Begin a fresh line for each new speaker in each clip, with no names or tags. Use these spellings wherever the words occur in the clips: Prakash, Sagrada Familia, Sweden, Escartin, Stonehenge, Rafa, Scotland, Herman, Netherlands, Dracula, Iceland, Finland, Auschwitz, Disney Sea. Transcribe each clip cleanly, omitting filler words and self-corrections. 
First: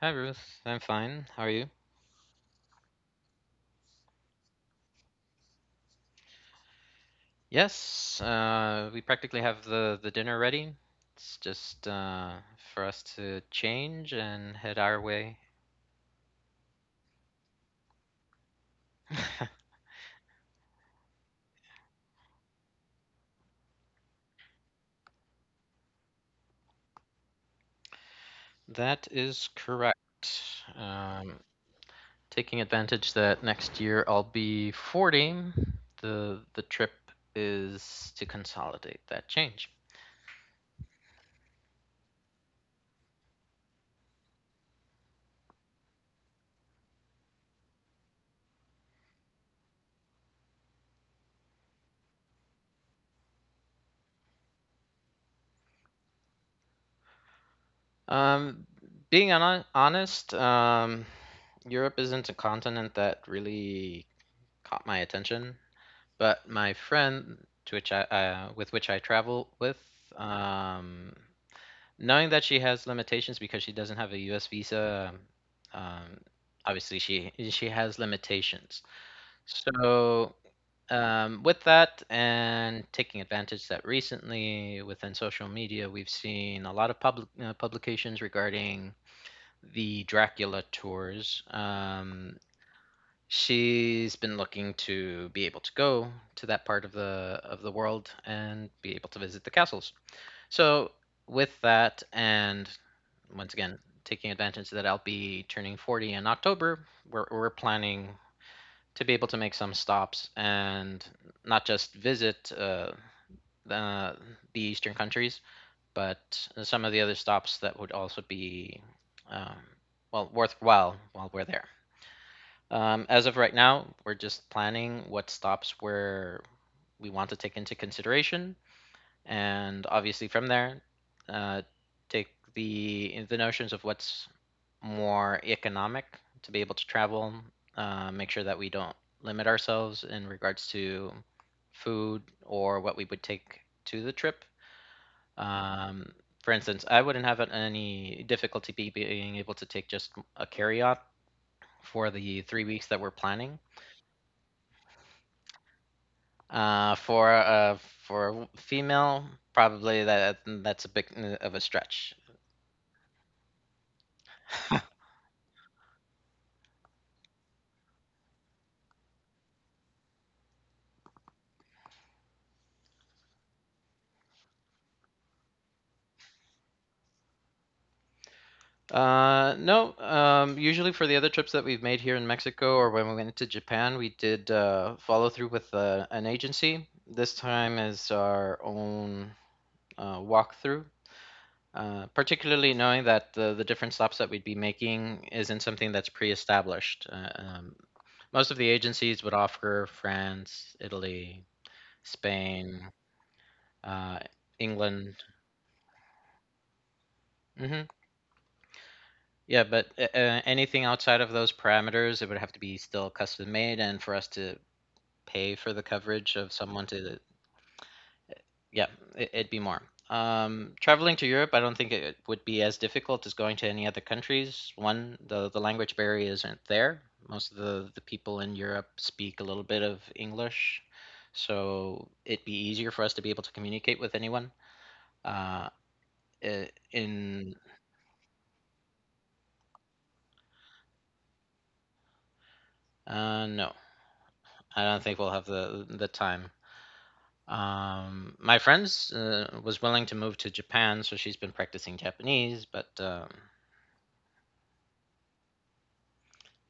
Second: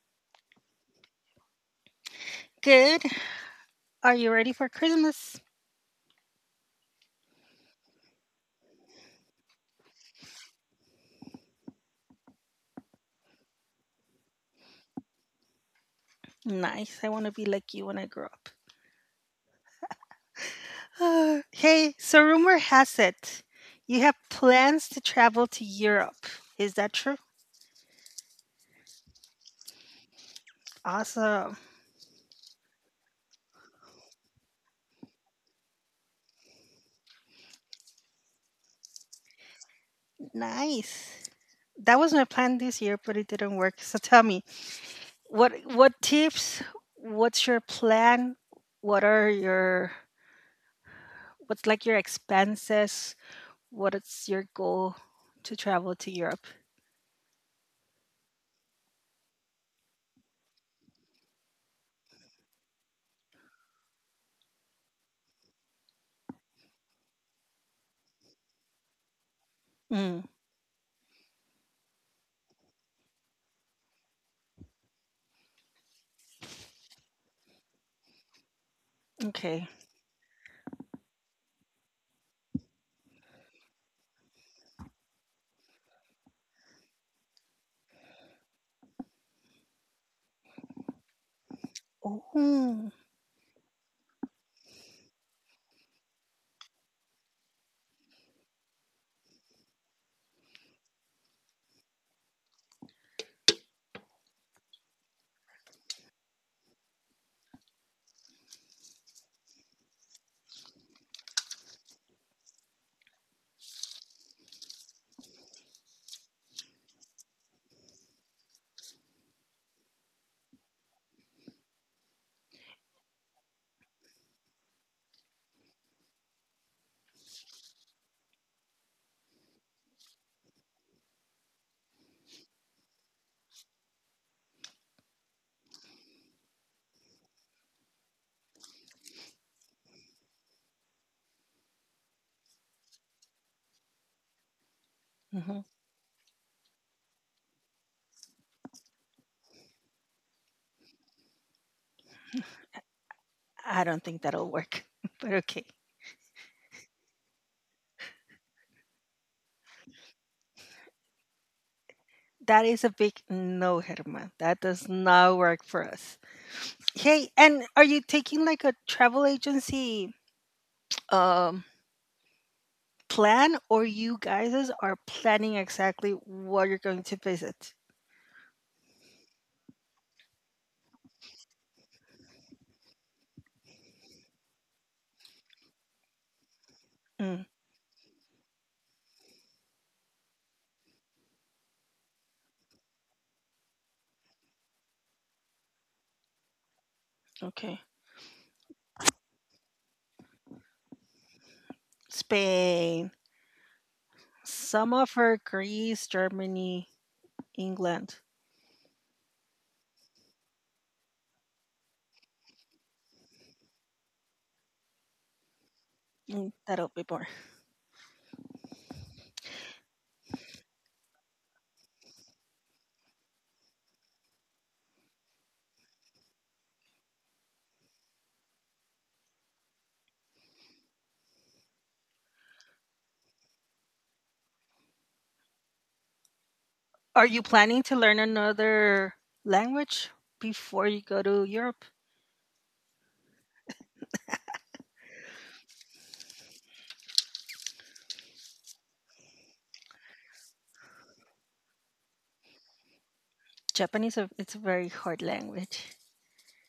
Hi Ruth, I'm fine. How are you?
Good. Are you ready for Christmas?
Yes, we practically have the dinner ready. It's just for us to change and head our way.
Nice. I want to be like you when I grow up. Hey, so rumor has it you have plans to travel to Europe. Is that true?
That is correct. Um,
Awesome.
Taking advantage that next year I'll be 40, the trip is to consolidate that change.
Nice. That was my plan this year, but it didn't work. So tell me, what tips? What's your plan? What are your what's like your expenses? What is your goal to travel to Europe?
Um, Being honest, Europe isn't a continent that really caught my attention. But my friend, to which I with which I travel with,
Mm,
um, knowing that she has limitations because she doesn't have a U.S. visa, um, um, obviously she has limitations.
okay.
So, with that and taking advantage that recently within social media, we've seen a lot of public publications regarding the Dracula tours.
Oh,
She's been looking to be able to go to that part of the world and be able to visit the castles. So, with that, and once again taking advantage that I'll be turning 40 in October, we're planning to be able to make some stops and not just visit the the eastern countries, but some of the other stops that would also be um, well worthwhile while we're there. As of right now, we're just planning what stops where we want to take into consideration, and obviously from there, uh, take the notions of what's more economic to be able to travel. Make sure that we don't limit ourselves in regards to food or what we would take to the trip.
mhm.
Um, for instance, I wouldn't have any difficulty be being able to take just a carry-out for the 3 weeks that we're planning.
I don't think that'll work, but okay.
For a female, probably that's a bit of a stretch.
That is a big no, Herman. That does not work for us. Hey, and are you taking like a travel agency um, plan, or you guys are planning exactly what you're going to visit?
No. Usually for the other trips that we've made here in Mexico or when we went to Japan, we did follow through with an agency. This
Mm,
time is our own walkthrough. Particularly knowing that the different stops that we'd be making isn't something that's pre-established.
okay.
Most of the agencies would offer France, Italy, Spain,
Spain,
Uh,
some of
England.
her Greece, Germany,
Hmm.
England.
Yeah, but anything outside of those parameters, it would have to be still custom made, and for us to pay for the coverage
Mm,
of someone
that'll be
to,
more.
yeah, it'd be more. Traveling to Europe, I don't think it would be as difficult as going to any other countries. One, the language barrier isn't there. Most of the people in Europe speak a little bit of English, so it'd be easier for us to be able to communicate with anyone. Uh, I-
Are you
in
planning to learn another language before you go to Europe?
No. I don't think we'll have the time. My friend was willing to move to Japan, so she's been practicing Japanese. But
Japanese, it's a very hard language.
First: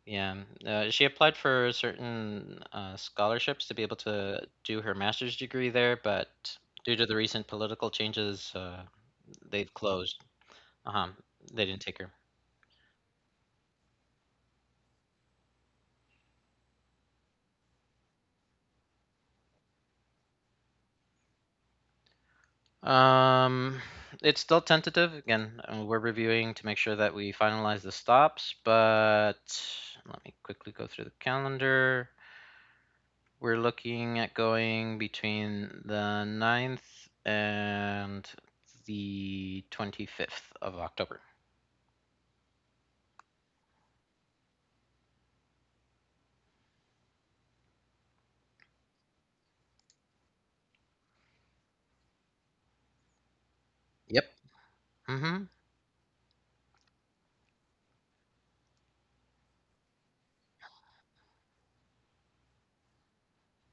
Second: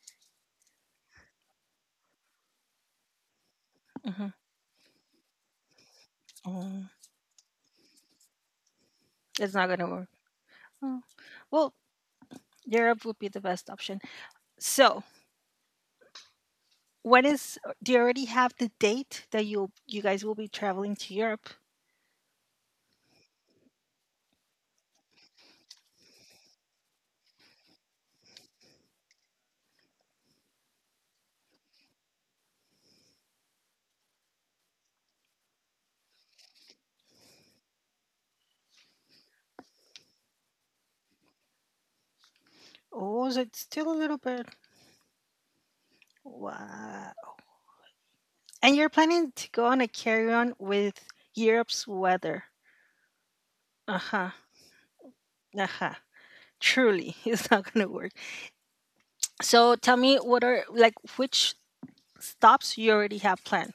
yeah, she applied for certain scholarships to be able
Hmm.
to do her master's degree there, but
Oh,
due to the recent political changes,
it's not
they've
gonna work.
closed.
Oh.
Uh-huh. They
Well,
didn't take her.
Europe would be the best option. So, when is? Do you already have the date that you guys will be traveling to Europe?
Um, it's still tentative. Again, we're reviewing to make sure that we finalize the stops, but let me quickly go through the calendar. We're looking at going between the 9th and the 25th of October.
Or is it still a little bit? Wow. And you're planning to go on a carry on with Europe's weather. Uh huh.
Yep. Mm-hmm.
Uh huh. Truly, it's not gonna work. So, tell me, what are like which stops you already have planned?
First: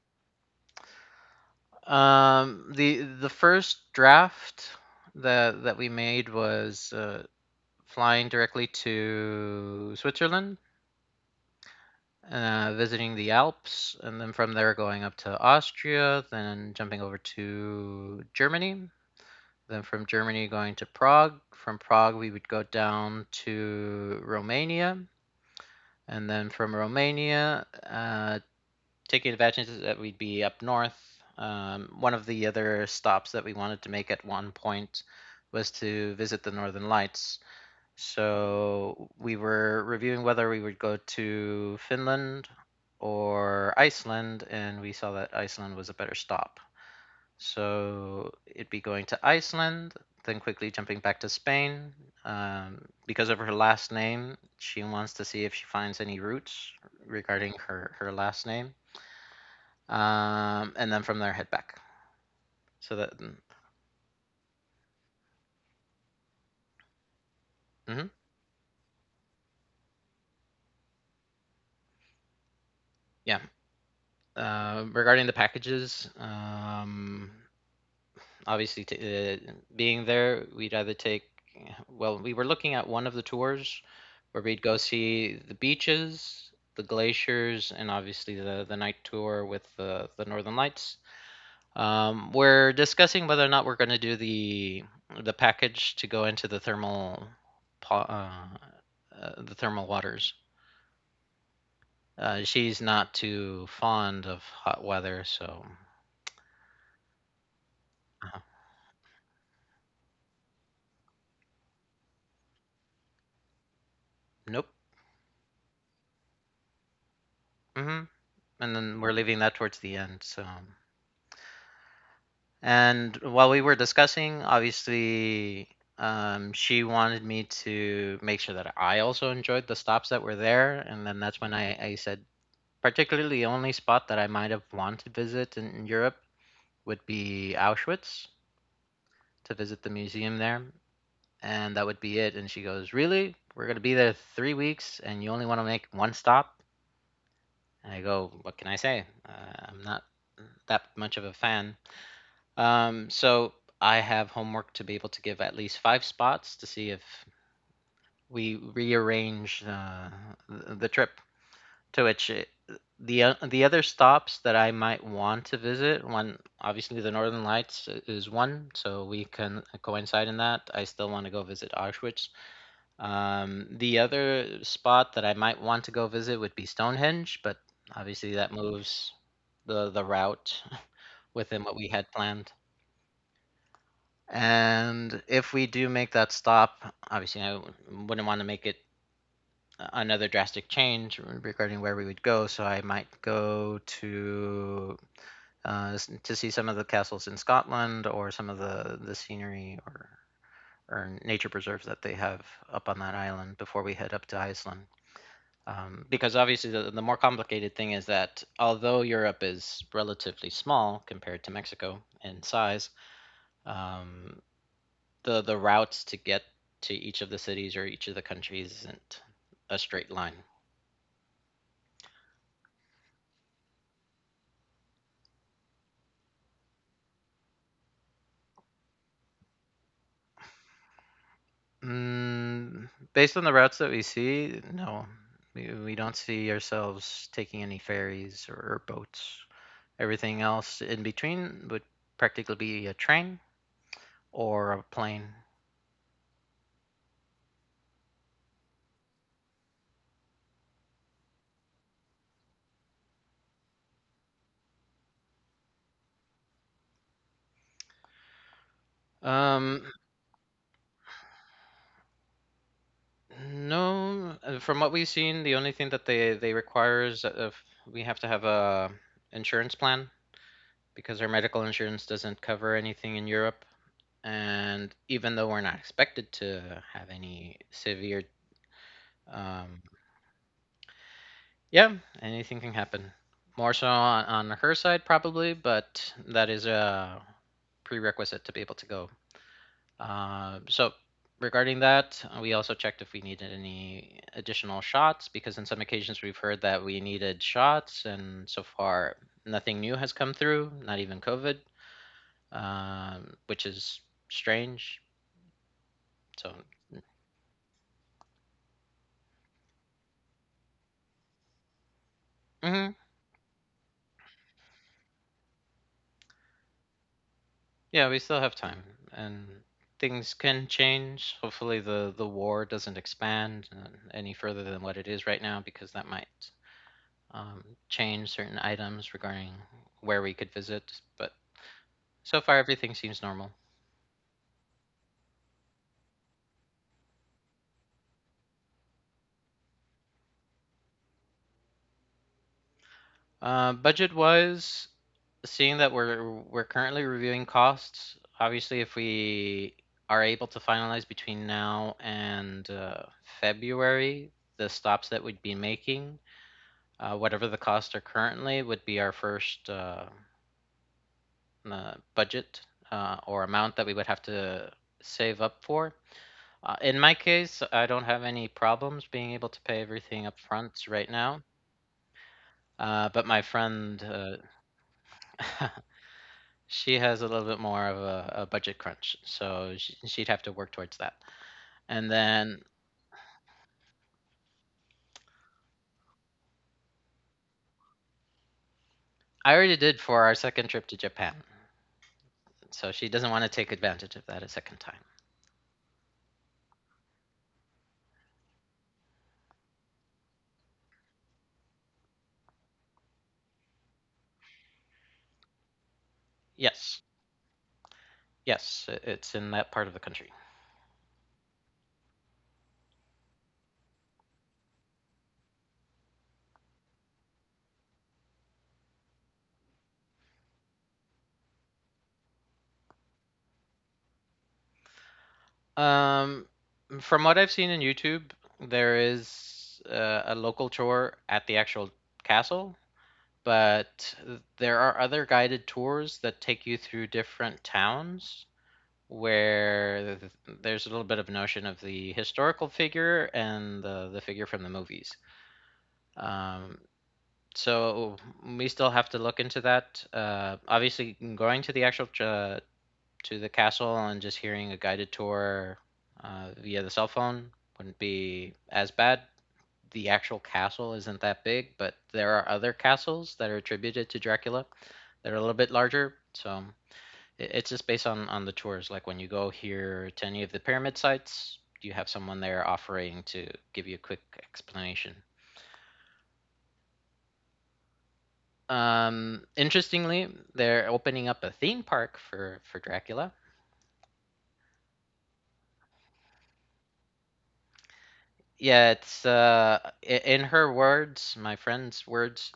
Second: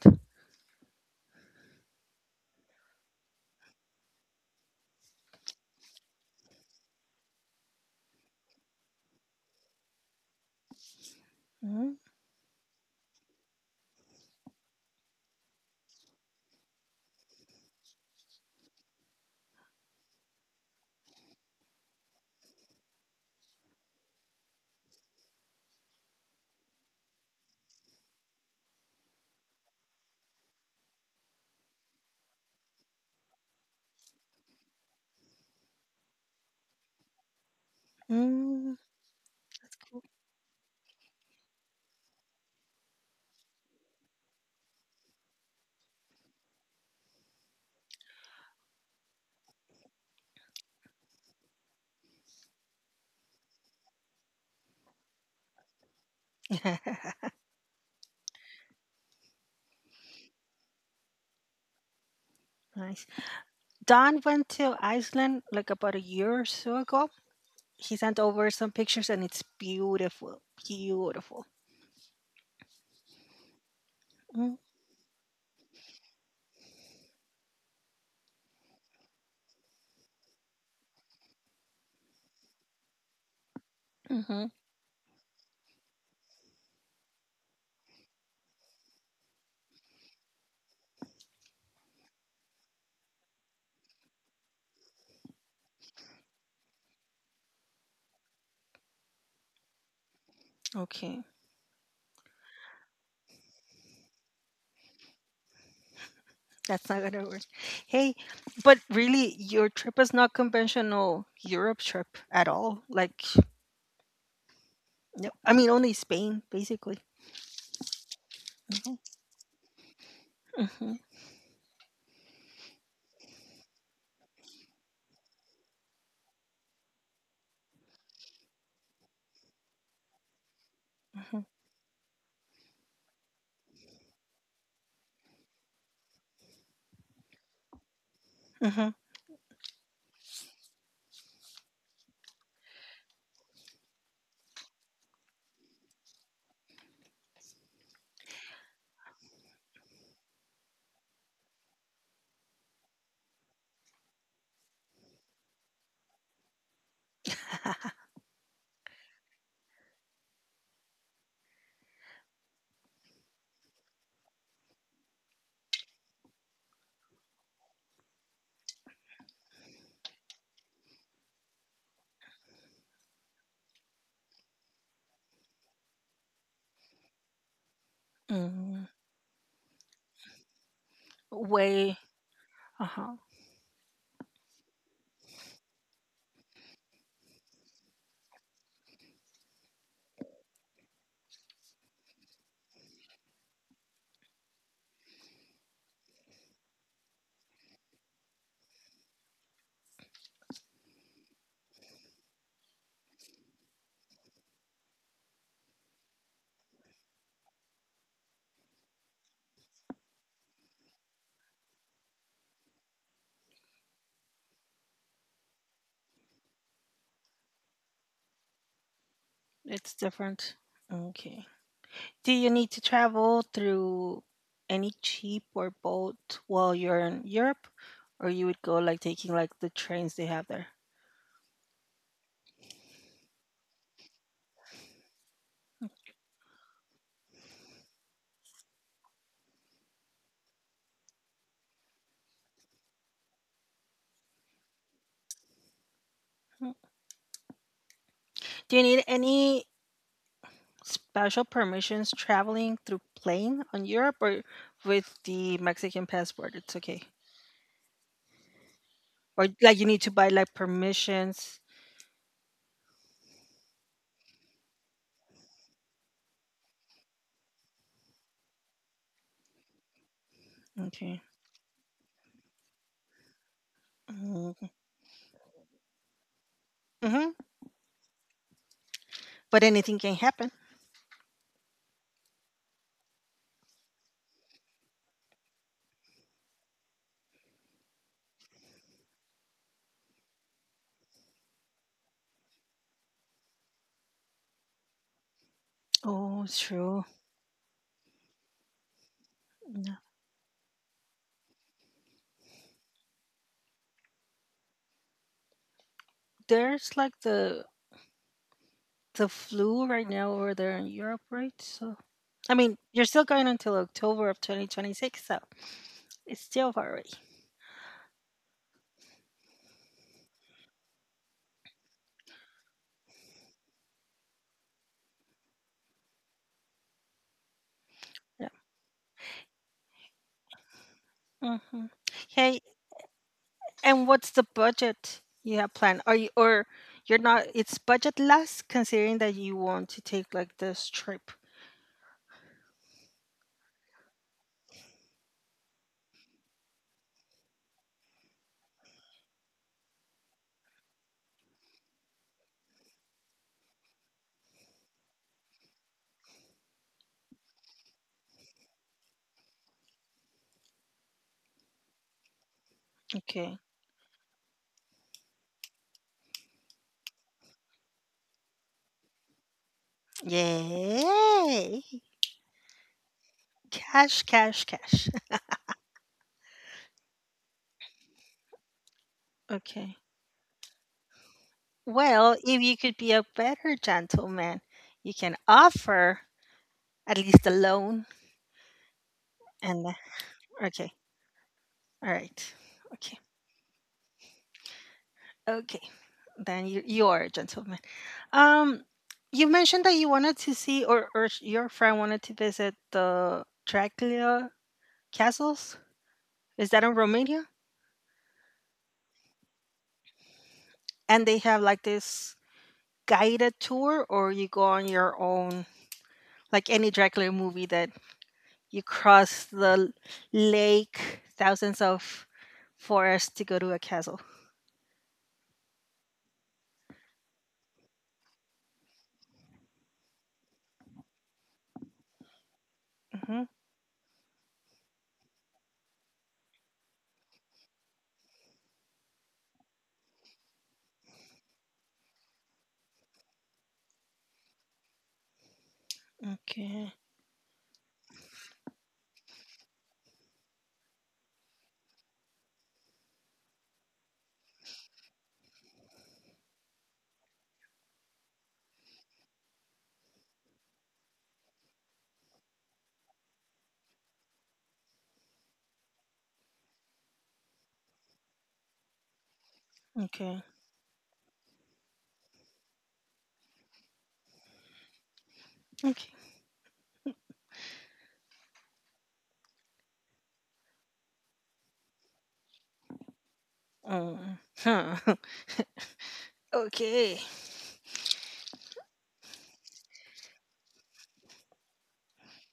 The first draft that we made was flying directly to Switzerland, visiting the Alps, and then from there going up to Austria, then jumping over to Germany. Then from Germany going to Prague. From Prague, we would go down to Romania. And then from Romania, taking advantage that we'd be up north. One of the other stops that we wanted to make at one point was to visit the Northern Lights.
Mm-hmm.
So we were reviewing whether we would go to Finland or Iceland, and we saw that Iceland was a better stop. So it'd be going to Iceland, then quickly jumping back to Spain. Um, because of her last name, she wants to see if she finds any roots regarding her last name. And then from there, head back. So
Nice.
that,
Don went to Iceland like about a year or so ago. He
mhm,
sent over some pictures and it's beautiful. Beautiful.
yeah. Regarding the packages, obviously, being there, we'd either take, well, we were looking at one of the tours where
Mm-hmm.
we'd go see the beaches, the glaciers, and obviously the night tour with the Northern Lights. We're discussing whether or not we're going to do the package to go into uh, the thermal waters.
Okay.
She's not too fond of hot weather, so
That's not gonna work. Hey,
uh,
but really, your trip is not conventional Europe trip at all. Like,
nope.
no, I mean, only Spain, basically.
Hmm. And
Mhm.
then we're leaving that towards the end. So,
Mhm.
and while we were discussing, obviously, she wanted me to make sure that I also enjoyed the stops that were there. And then that's when I said, particularly the only spot that I might have wanted to visit in Europe would be Auschwitz
Mhm. Mhm.
to visit the museum there. And that would be it. And she goes, "Really? We're going to be there 3 weeks and you only want to make one stop?" And I go, "What can I say?" I'm not that much of a fan. So I have homework to be able to give at least 5 spots to see if we rearrange the trip. To which it, the the other stops that I might want to visit, one obviously the Northern Lights is one, so we can coincide in that. I still want to go visit Auschwitz. The other spot that I might want to go visit would be Stonehenge, but obviously that
Mm,
moves the route within what we
Way,
had planned.
uh huh.
And if we do make that stop, obviously I wouldn't want to make it another drastic change regarding where we would go. So I might go uh, to see some of the castles in Scotland or some of the scenery or nature preserves that they have up on that island before we head up to Iceland. Because obviously the more complicated thing is that although Europe is relatively small compared to Mexico in size, um, the routes to get to each of the cities or each of the countries isn't a
It's
straight line.
different. Okay. Do you need to travel through any cheap or boat while you're in Europe, or you would go like taking like the trains they have there?
Mm, based on the routes that we see, no, we don't see ourselves taking any ferries or boats. Everything else in between would practically be a train or a plane.
Mm. Do you need any special permissions traveling through plane on Europe, or with the Mexican passport it's okay? Or
Um,
like you need to buy like permissions?
no, from what we've seen, the only thing that they require is that if we have to have a insurance plan because
Okay.
our medical insurance doesn't cover anything in Europe
Mm-hmm.
and even though we're not expected to have
Mm-hmm.
any severe
But
um
anything can happen.
yeah, anything can happen, more so on her side probably, but that is a prerequisite to be able to go, so regarding that, we also checked if we needed any additional shots because in some occasions we've
Oh,
heard
it's
that we
true.
needed shots and so far nothing new
Yeah.
has come through, not even covid, which is strange. So,
There's like the flu right now over there in Europe, right? So I mean,
hmm.
you're still going until October of 2026, so it's still far away.
Yeah, we still have time, and things can change. Hopefully, the war doesn't expand any further than what it is right now, because that might um, change certain items regarding where we could visit. But
Yeah. Hmm.
so far,
Hey,
everything seems normal.
and what's the budget you have planned? Are you or you're not? It's budgetless considering that you want to take like this trip.
Budget wise, seeing that we're currently reviewing costs. Obviously, if we are able to finalize between now and February, the stops that we'd be making. Whatever the costs are currently would be our first budget or
Okay.
amount that we would have to save up for. In my case, I don't have any problems being able to pay everything up front right now.
Yay!
But my friend,
Cash, cash, cash.
she has a little bit more of a budget crunch, so
Okay.
she'd have to work towards that. And
Well,
then
if you could be a better gentleman, you can offer at least a loan.
I already
And
did for our second trip to
okay,
Japan,
all right,
so she
okay.
doesn't want to take advantage of that a second time.
Okay, then you are a gentleman. Um, you mentioned that you wanted to see, or your friend wanted to visit the Dracula castles. Is that in
Yes,
Romania?
yes, it's in that part of the country.
And they have like this guided tour, or you go on your own, like any Dracula movie that you cross the lake, thousands of forests to go to a castle.
Um, From what I've seen in YouTube, there is a local tour at the actual castle,
Hmm.
but there are other guided tours that take you through different towns where there's a little bit of notion of the historical figure and the figure from the movies. Um,
Okay,
so we still have to look into that. Obviously, going to the actual to the castle and just hearing a guided tour via the cell phone wouldn't be as bad. The actual castle isn't that big, but there are other castles that are attributed to Dracula that are a little bit larger. So it's just based on the tours. Like when you go here to any
okay,
of the pyramid sites, you have someone there offering to give you a quick explanation.
okay.
Interestingly, they're opening up a theme park for Dracula.
Um, huh. Okay.
Yeah, it's in her words, my friend's words,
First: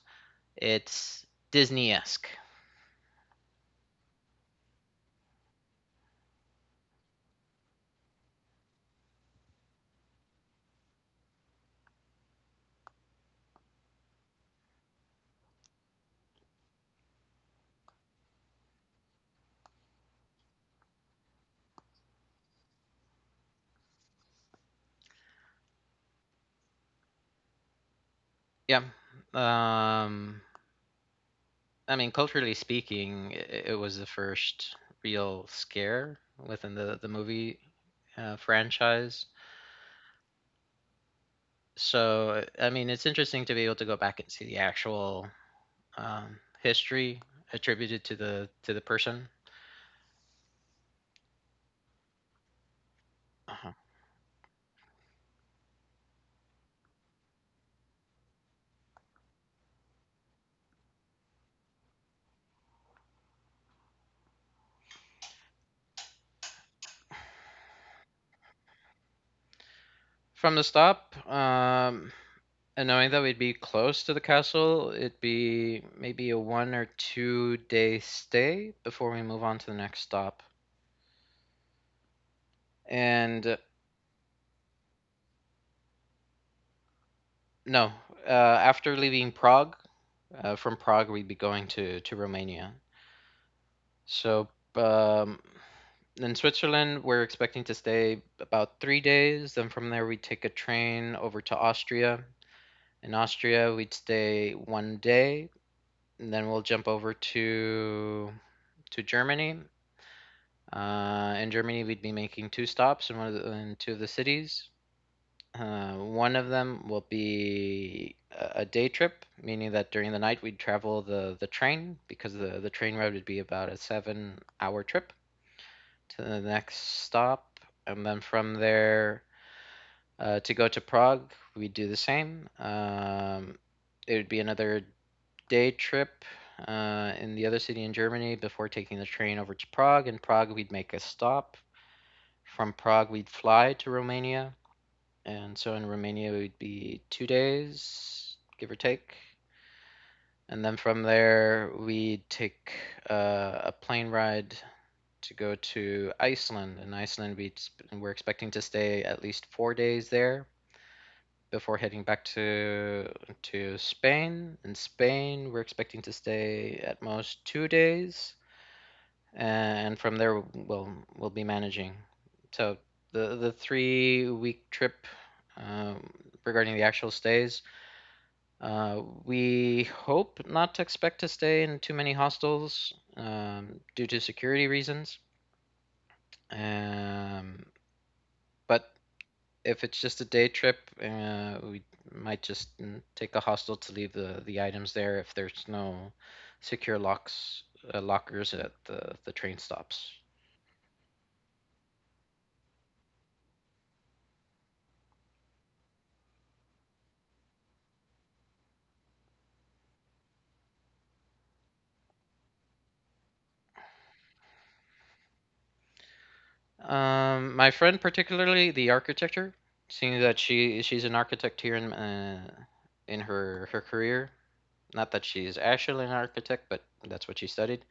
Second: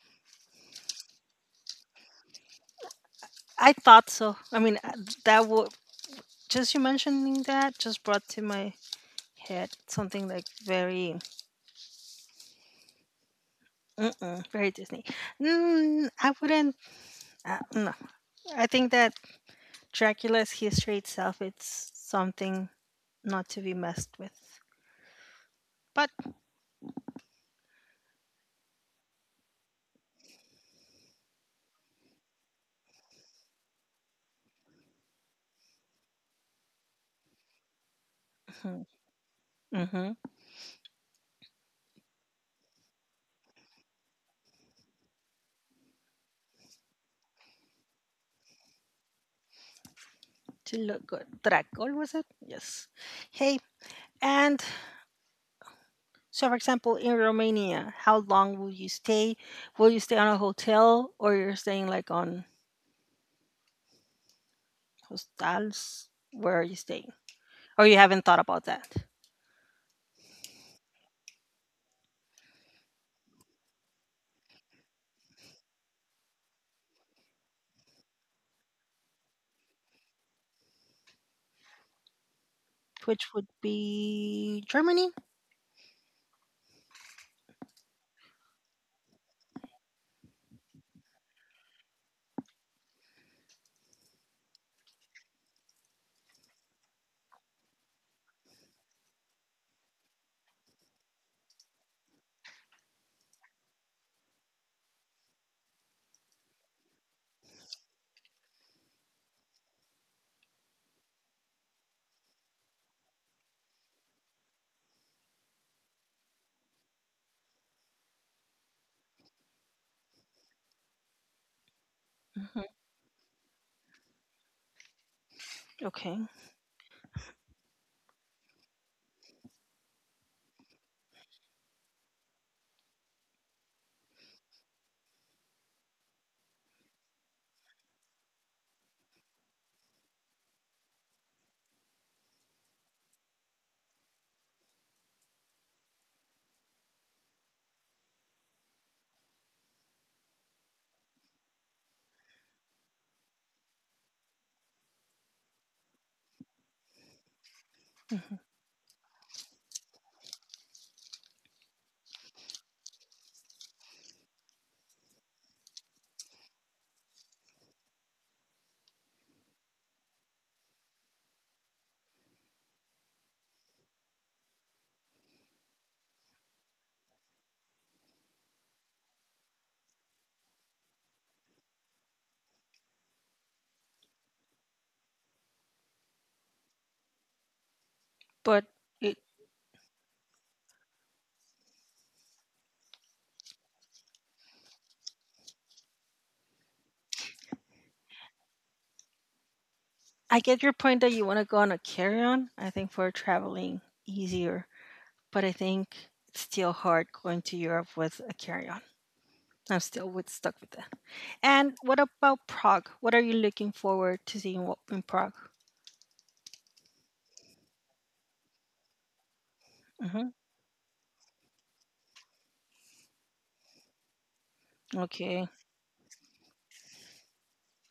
it's Disney-esque.
I thought so. I mean, that would just you mentioning that just brought to my head something like very, mm-mm, very Disney. Mm, I wouldn't. No, I think that Dracula's history itself it's something not to be messed with. But
Yeah. Um I mean, culturally speaking, it was the first real scare within the movie
hmm,
franchise.
mm-hmm,
So, I mean, it's interesting to be able to go back and see the actual history attributed to the person.
to look good, Dracul was it? Yes. Hey,
Uh-huh.
and so for example, in Romania, how long will you stay? Will you stay on a hotel or you're staying like on Hostels. Where are you staying? Or you haven't thought about that?
From the stop, and knowing that we'd be close to the castle, it'd be maybe a 1 or 2 day stay before we move on to the next stop.
Which would
And
be Germany?
no, After leaving Prague, from Prague we'd be going to Romania. So um, in Switzerland we're expecting to stay about 3 days. Then from there we'd take a train over to Austria. In Austria we'd stay 1 day, and then we'll jump over to Germany. In Germany, we'd be making two stops in in two of the cities. One of them will be a day trip, meaning that during the night we'd travel the train because the
Hmm.
train ride would be about a 7 hour trip
Okay.
to the next stop. And then from there, to go to Prague, we'd do the same. It would be another day trip in the other city in Germany before taking the train over to Prague. In Prague, we'd make a stop. From Prague, we'd fly to Romania, and so in Romania, we'd be 2 days, give or take. And then from there, we'd take a plane ride to go to Iceland. In Iceland, we're
Hmm.
expecting to stay at least 4 days there before heading back to Spain. In Spain, we're expecting to stay at most 2 days, and from there we'll be managing. So the 3 week trip, um, regarding the actual stays, we hope not to expect to stay in too many hostels due to security reasons. Um,
But
but
it,
if it's just a day trip, we might just take a hostel to leave the items there if there's no secure locks, lockers at the train stops.
I get your point that you want to go on a carry on. I think for traveling, easier. But I think it's still hard going to Europe with a carry on. I'm still stuck with that. And what about Prague? What are you looking forward to seeing in Prague?
My friend, particularly the architecture, seeing
Hmm.
that she's an architect here in her career. Not that
Okay.
she's actually an architect, but that's what she studied.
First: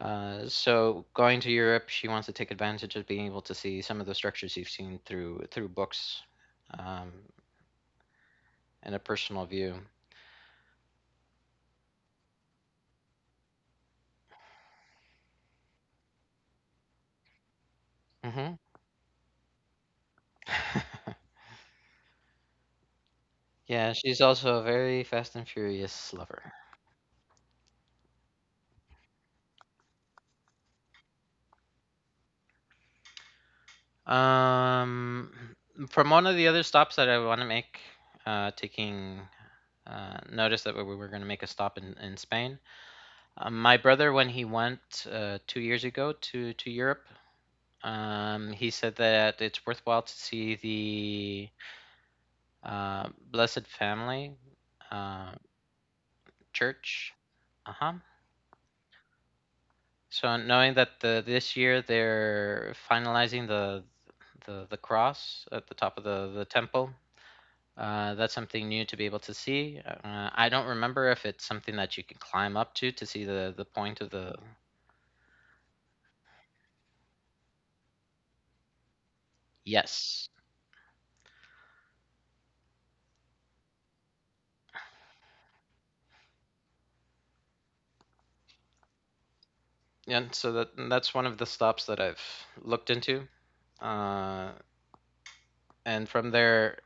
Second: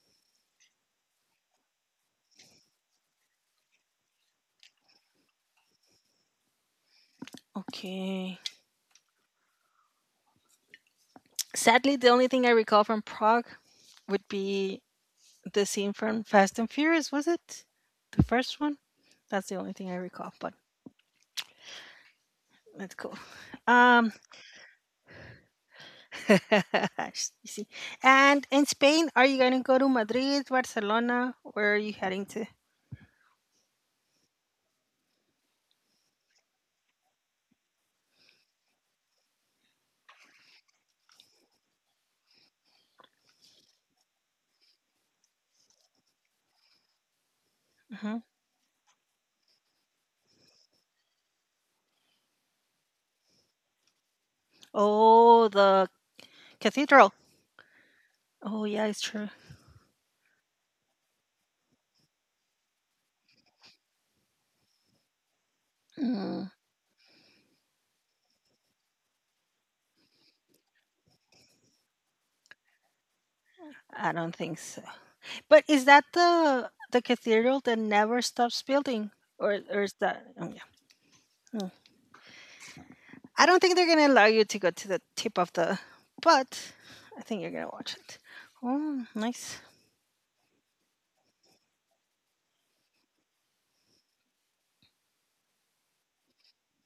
So going to Europe, she wants to take advantage of being able to see some of the structures you've seen through books, um,
Okay.
and a personal view.
Sadly, the only thing I recall from Prague would be the scene from Fast and Furious, was it? The
Hmm
first one? That's the only thing I recall, but that's cool.
Yeah,
Um,
she's also a very Fast and Furious lover.
you see. And in Spain, are you going to go to Madrid, Barcelona? Where are you heading to?
Um, from one of the other stops that I want to make, taking noticed that we were going to make a stop in Spain. My brother, when he went 2 years ago to Europe,
Hmm.
he said that it's worthwhile to see the Blessed Family uh,
Oh, the
Church.
cathedral.
Uh huh.
Oh, yeah, it's true.
So knowing that this year they're finalizing the the cross at the top of the
Mm,
temple. That's something new to be able to see. I don't remember if it's something that you can climb up to see the point of
I
the.
don't think so. But is that the cathedral that never stops building, or is that?
Yes,
Oh, yeah. Mm. I don't think they're gonna allow you to go to the tip of the, but I think you're gonna watch it. Oh, nice.
and so that and that's one of the stops that I've looked into. Uh, and from there,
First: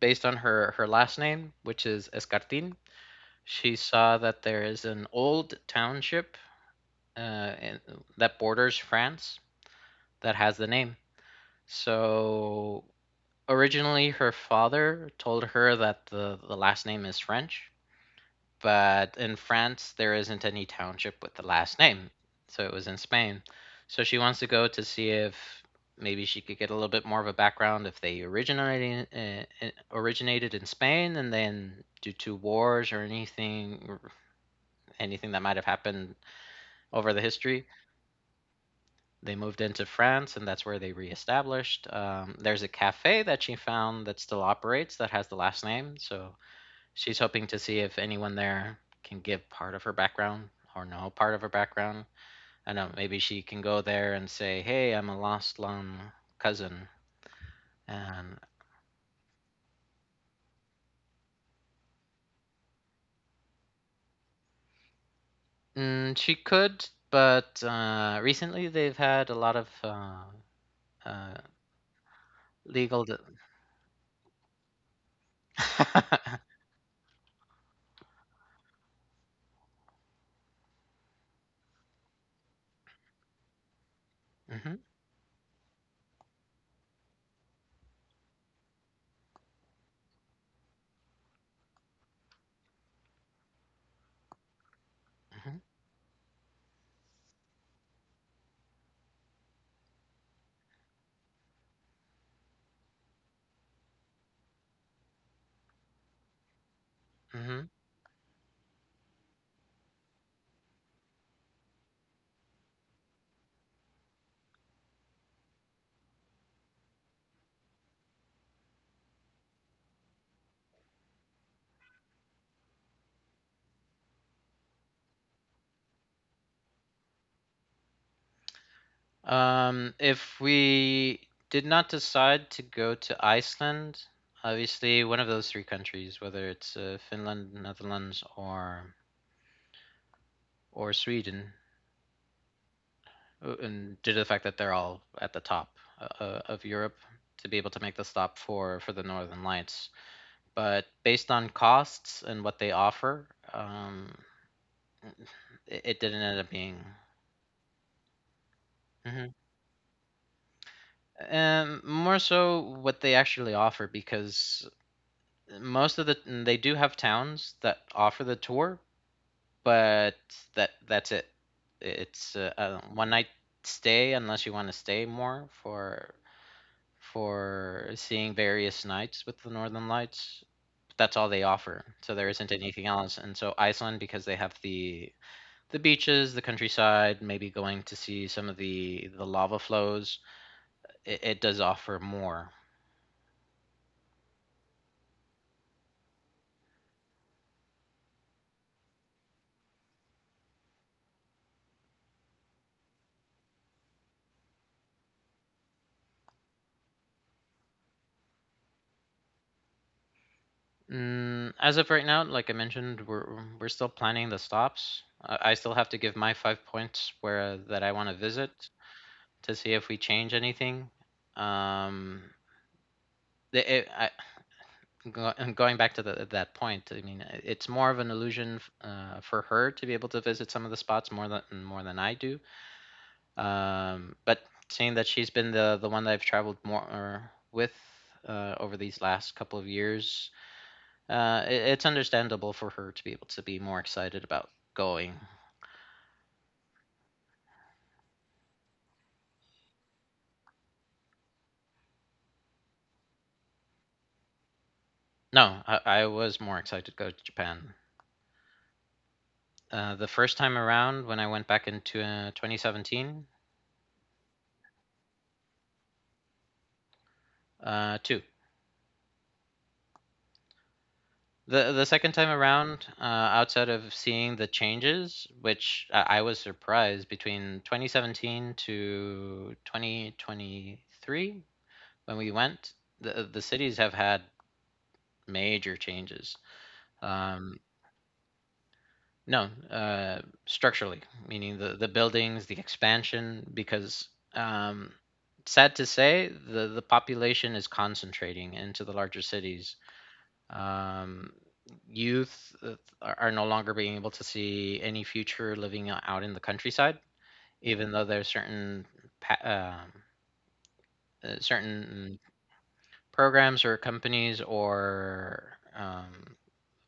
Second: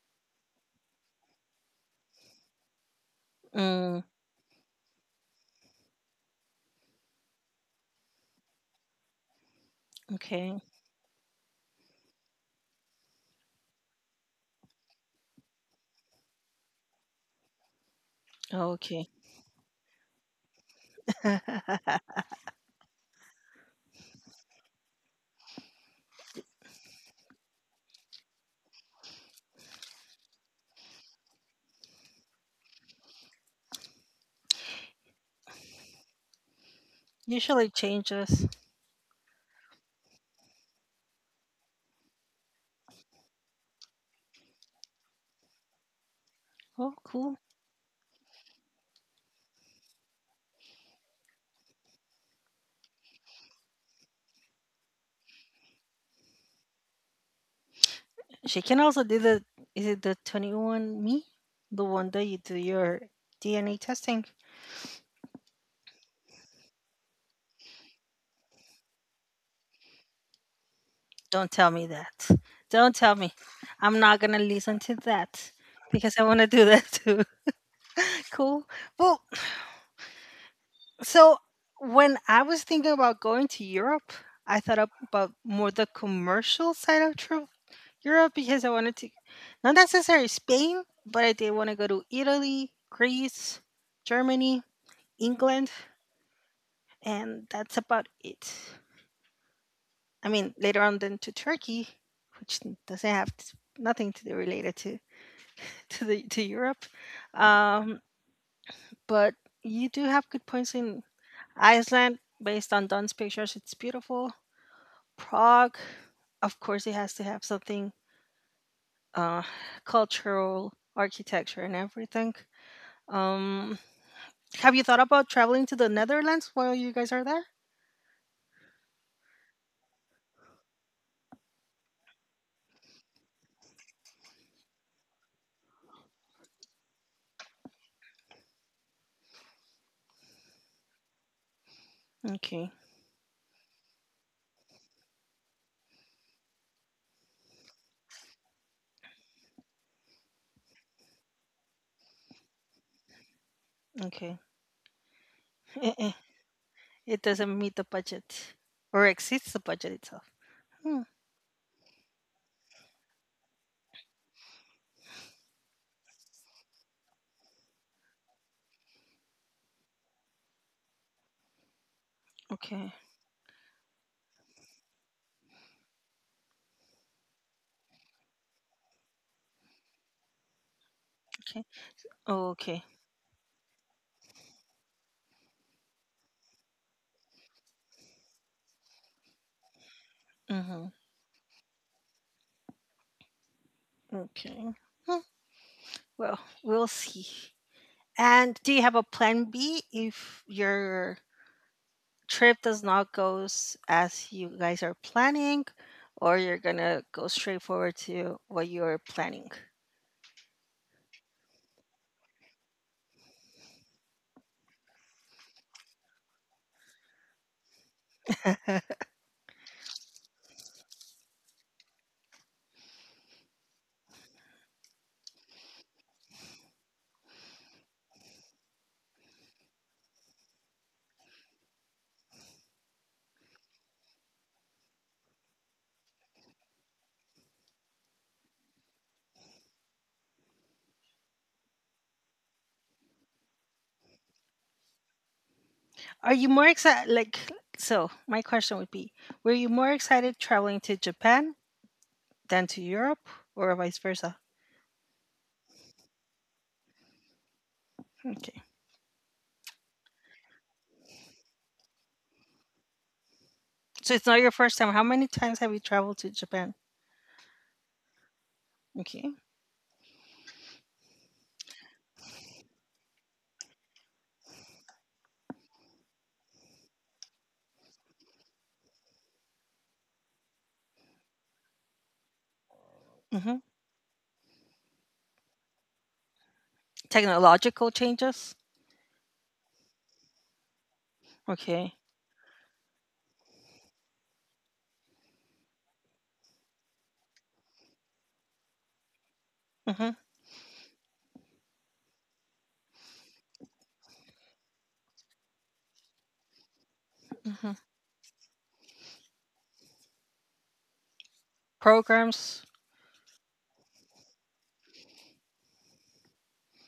based on her last name, which is Escartin, she
Mm,
saw that there is an old township uh, in, that borders France that has
okay.
the name. So originally, her father told her that the last name is French,
Okay.
but in France there isn't any township with the last name. So it was in Spain. So she wants to go to see if maybe she could get a little bit more of a background if they originated originated in Spain and then due to wars or anything that might have happened over the history,
Usually changes.
they moved into France and that's where they reestablished. There's a cafe that she found that still operates that has the last name, so
Oh,
she's
cool.
hoping to see if anyone there can give part of her background or know part of her background. I know maybe she can go there and say, "Hey, I'm a lost long cousin," and
She can also do the. Is it the 21 me? The one that you do your DNA testing.
she could. But recently, they've had a lot of uh,
Don't tell me that. Don't
legal. D
tell me. I'm not gonna listen to that because I want to do that too. Cool. Well, so when I was thinking about going to Europe, I
hmm
thought about more the commercial side of Europe because I wanted to, not necessarily Spain, but I did want to go to Italy, Greece, Germany,
hmm
England, and that's about it. I mean, later on then to Turkey, which doesn't have t nothing to do related to to Europe,
hmm
um, but you do have good points in Iceland. Based on Don's pictures, it's beautiful. Prague, of course, it has to have something uh, cultural, architecture, and everything. Um, have you thought about traveling to the Netherlands while you guys are there?
If we did not decide to go to Iceland, obviously one of those three countries, whether it's Finland, Netherlands, or Sweden,
Okay,
and due to the fact that they're all at the top of Europe, to be able to make the stop for the Northern Lights. But based on costs and what they offer, um,
okay.
it
Eh-eh.
didn't end up being.
It doesn't meet the budget or
Hmm
exceeds the budget itself. Hmm.
More so what they actually offer because most of the they do have towns that offer the tour, but that's it. It's a
Okay,
one night stay unless you want to stay more for seeing various nights with the Northern Lights. But that's all they
okay.
offer, so there
Oh,
isn't
okay.
anything else. And so Iceland, because they have the beaches, the countryside, maybe going to see some of the lava flows,
Mm-hmm.
it does offer more.
Okay. Hmm. Well, we'll see. And do you have a plan B if your trip does not go as you guys are planning, or you're gonna go straight forward to what you're planning.
As of right now, like I mentioned, we're still planning the stops. I still have to give my five points where that I want to visit to see if we change anything. Um, the- it, I, and going back to that point, I mean, it's more of an illusion for her to be able to visit some of the spots more than I do. But seeing that she's been the one that I've traveled more with over these last couple of years, it's understandable for her to be able to be more excited about going.
Are you more excited? Like, so my question would be: Were you more excited traveling to Japan than to Europe, or vice versa?
No, I was more excited to go to Japan.
Okay,
The first time around when I went back into 2017,
so it's not your first time. How many times have you traveled to Japan?
too.
Okay.
The second time around, outside of seeing the changes, which I was surprised between 2017 to 2023 when we went, the
Mm-hmm.
cities have had major changes. Um,
Technological changes.
no, structurally, meaning the
Okay.
buildings, the expansion, because sad to say, the population is concentrating into the larger cities.
Mm-hmm.
Um, Youth are no longer being able to see any future living out in the countryside,
Mm-hmm.
even though there's certain pa- um, certain
Programs.
programs or companies or um,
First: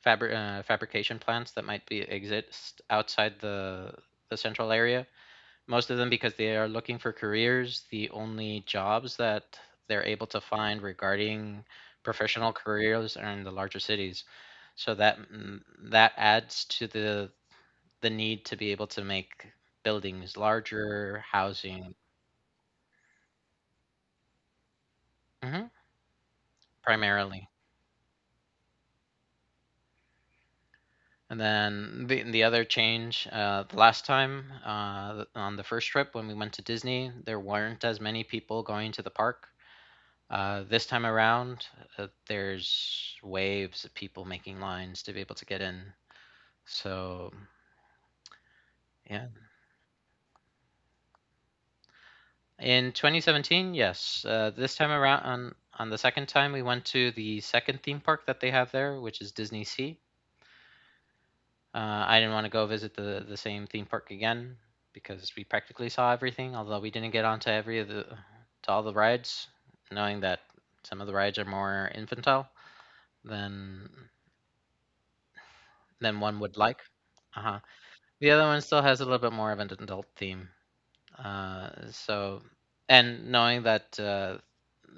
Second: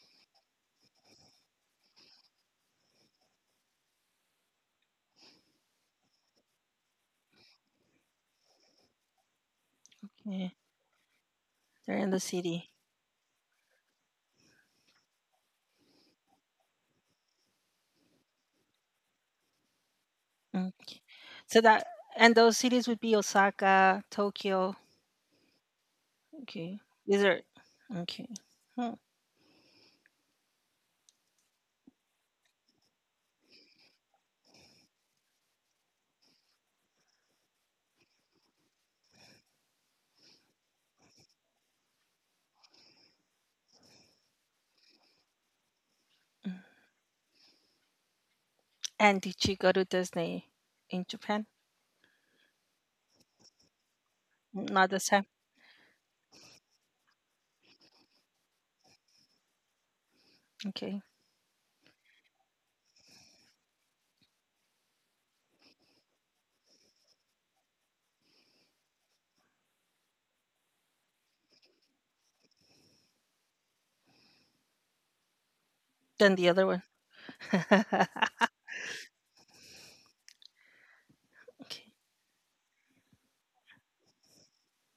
fabri- uh, fabrication plants that might be exist outside the central area. Most of them, because they are looking for careers, the only jobs that they're able to
Yeah,
find regarding
they're in the
professional
city.
careers are in the larger cities so that that adds to the need to be able to make buildings
Okay.
larger,
So that
housing.
and those cities would be Osaka, Tokyo.
Mhm,
Okay. These are
primarily.
okay. Hmm.
And then the other change, the last time on the first trip when we went to Disney, there weren't as many people going to the park. This time around, there's waves of people making lines to be able to get in. So
And
yeah,
did you go to Disney in Japan?
in 2017, yes. This
Not
time
this
around,
time.
on the second time, we went to the second theme park that they have there, which is Disney Sea.
Okay.
I didn't want to go visit the same theme park again because we practically saw everything, although we didn't get onto every of the to all the rides, knowing that some of the rides are more infantile than than
Then
one
the
would
other
like.
one.
Uh huh.
Okay.
The other one still has a little bit more of an adult theme. So, and knowing that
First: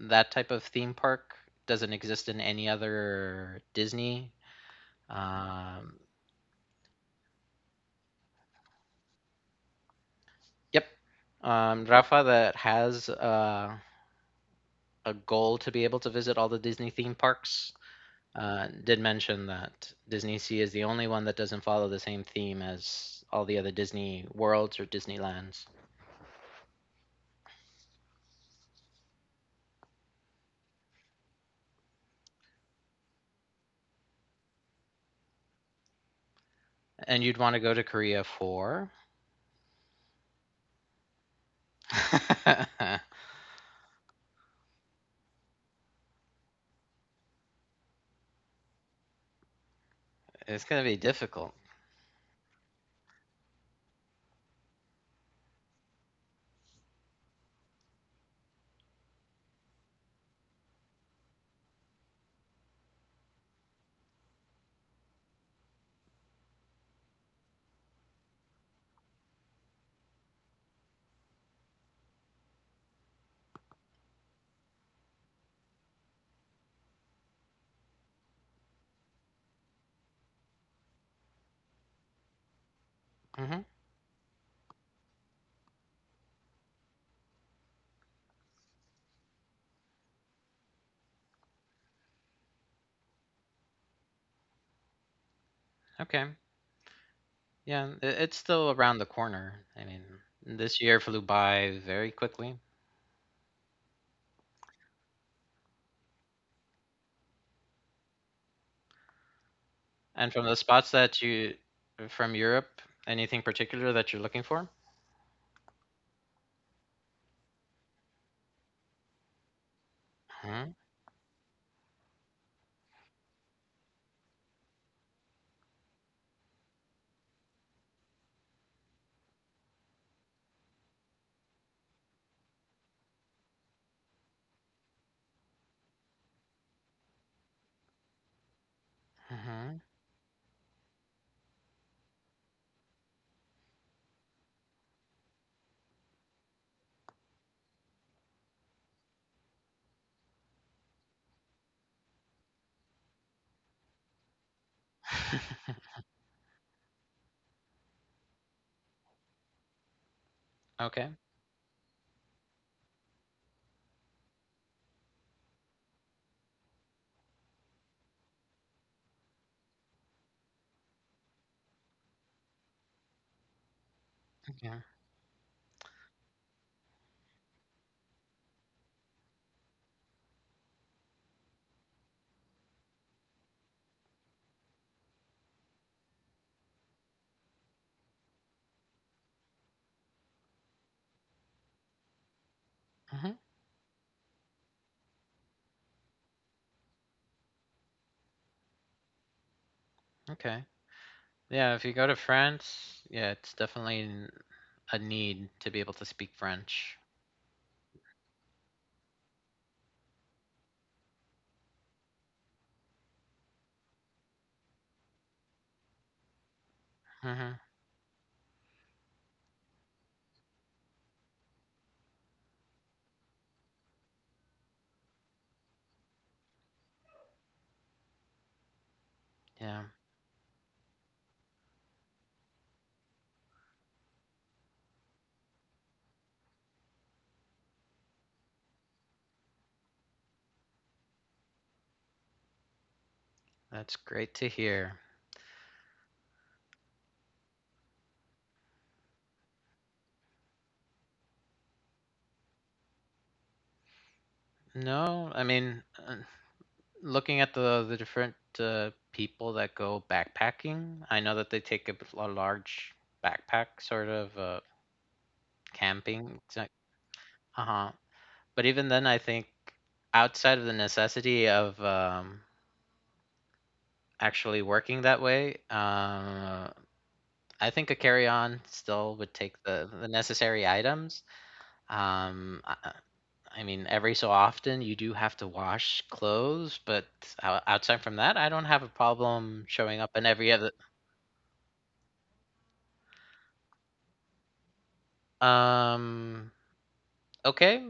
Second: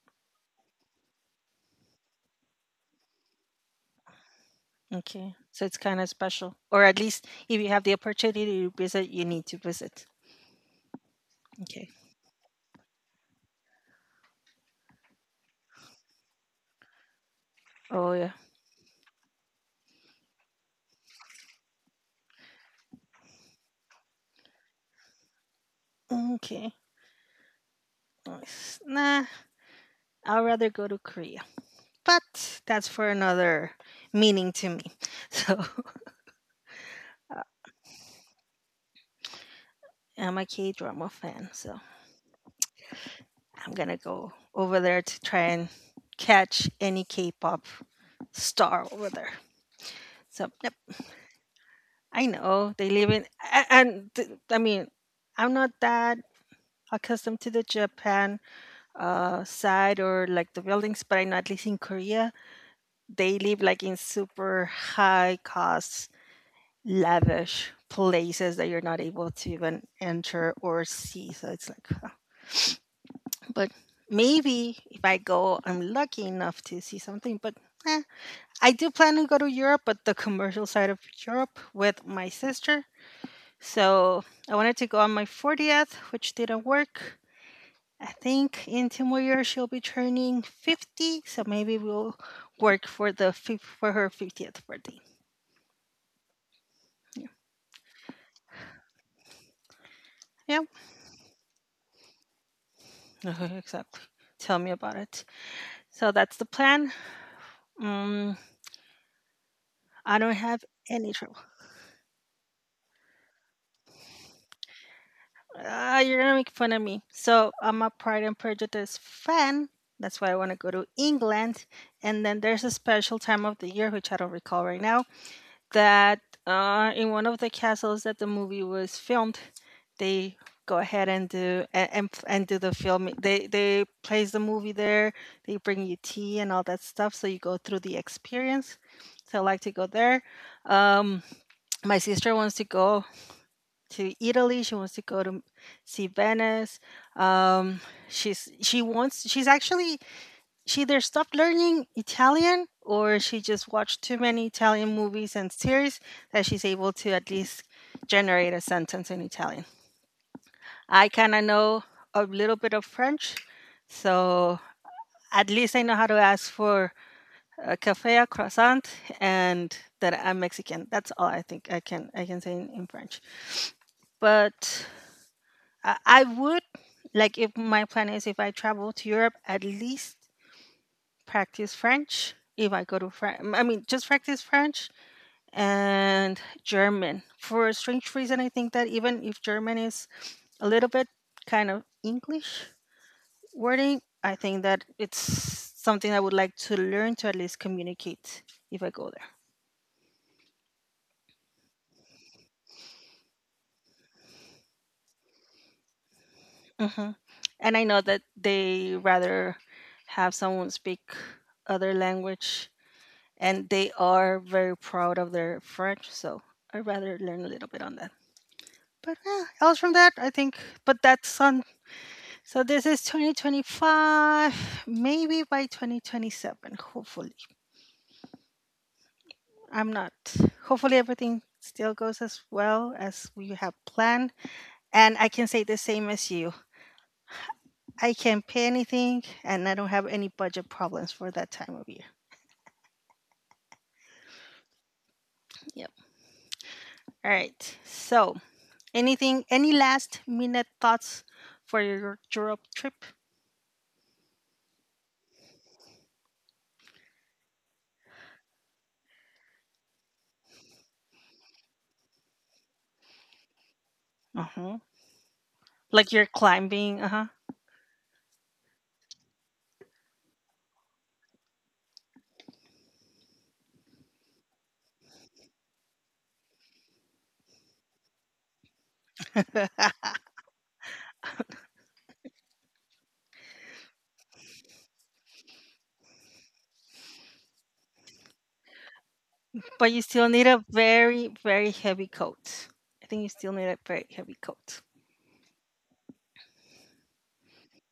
that type of theme park doesn't exist in any other Disney.
Okay. So it's
Um,
kind of special, or at least if you have the opportunity to visit, you need to visit.
yep.
Okay.
Rafa that has a goal to be able to visit all the Disney theme parks.
Oh yeah.
Did mention that Disney Sea is the only one that doesn't follow the same theme as all the other Disney worlds or Disneylands.
Okay. Nice. Nah, I'd rather go to Korea, but that's for another meaning to me.
And you'd
So
want to go to Korea for.
I'm a K drama fan, so
It's
I'm gonna go over there to try and catch any K pop star over there. So, yep,
going to be difficult.
I know they live in, and I mean, I'm not that accustomed to the Japan side or like the buildings, but I know at least in Korea, they live like in super high cost, lavish places that you're not able to even enter or see. So it's like, but maybe if I go, I'm lucky enough to see something. But eh, I do plan to go to Europe, but the commercial side of Europe with my sister.
Hmm
So I wanted to go on my 40th, which didn't work. I think in 2 more years she'll be turning 50, so maybe we'll work for the for her 50th birthday.
Okay.
Yeah,
Yeah, it's still around the corner. I mean,
yeah,
this year flew by very quickly.
uh-huh, exactly. Tell me about it. So that's the plan. Um, I don't
And from the
have
spots
any.
that from Europe, anything particular that you're looking for?
Ah, you're gonna make fun of me. So I'm a Pride and Prejudice fan. That's why I want to go
Hmm
to England. And then there's a special time of the year, which I don't recall right now, that in one of the castles that the movie was filmed, they go ahead and do and do the filming. They place the movie there. They bring you tea and all that stuff, so you go through the experience. So I like to
hmm
go there. Um, my sister wants to go to Italy. She wants to go to see Venice. Um, she's she wants she's actually she either stopped learning Italian or she just watched too many Italian movies and series that she's able to at least generate a sentence in Italian. I
Okay.
kind of know a little bit of French, so at least I know how to ask for a cafe, a croissant, and that I'm Mexican. That's all I think I can say in French.
Yeah.
But I would like if my plan is if I travel to Europe, at least practice French. If I go to France, I mean, just practice French and German. For a strange reason, I think that even if German is a little bit kind of English
Mm-hmm.
wording, I think that it's something I would like to learn to at least communicate if I go
Okay. Yeah, if you go to France, yeah, it's definitely a need to be able to speak
there.
French.
Hmm. And I know that they rather have someone speak other language and they are very proud of their French. So I rather learn a
Hmm
little bit on that. But yeah, else from that, I think. But that's on. So this is 2025, maybe by 2027. Hopefully,
Yeah,
I'm not. Hopefully, everything still goes as well as we have planned. And I can say the same as you. I can pay anything, and I don't have any budget problems for that time of year.
that's great to hear.
Yep. All right. So any last minute thoughts for your Europe trip?
No, I mean, looking at the different people that go backpacking, I know that they take a large backpack, sort of
Uh huh. Like you're
camping. Like,
climbing, uh
uh-huh. But even then, I think outside of the necessity of actually working that way, I think a carry-on still would take
huh.
the necessary items. Um, I, I I mean, every so often you do have to wash clothes, but outside from that, I don't have a problem
But you
showing up
still
in
need
every
a
other.
very, very heavy coat. I think you still need a very heavy coat.
Um, okay,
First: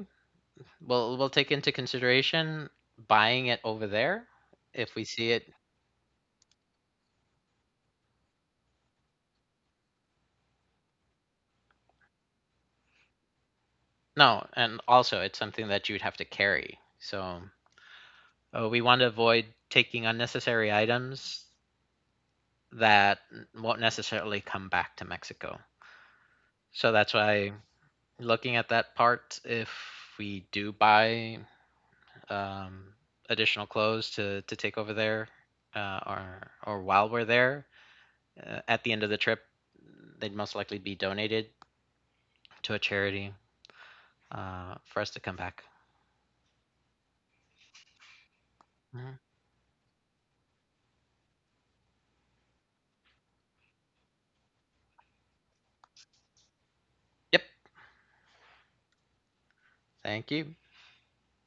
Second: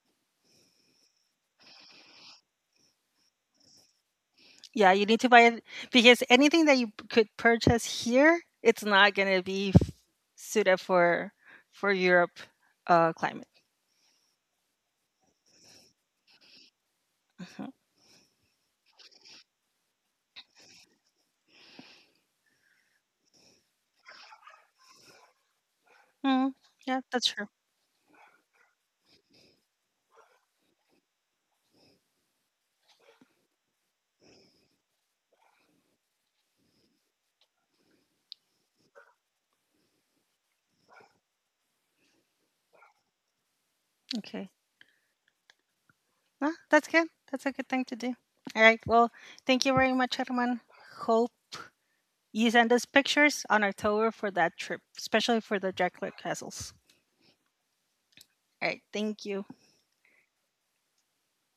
we'll take into consideration buying it over there
Yeah,
if we
you need to
see
buy
it.
it because anything that you could purchase here, it's not gonna be suited for Europe climate.
No, and also it's something that you'd have to carry. So,
Mhm.
we want to avoid taking unnecessary items that won't necessarily come back to Mexico.
Mm,
So
yeah,
that's
that's true.
why looking at that part, if we do buy um, additional clothes to take over there, or while we're there, at the end of the trip, they'd most likely be donated to a charity
Okay,
for us to come back.
ah, that's good. That's a good thing to do. All right. Well,
Mhm.
thank you very much, Herman. Hope you send us pictures on October for that trip, especially for the Dracula castles.
Yep.
All right, thank you.
Thank you.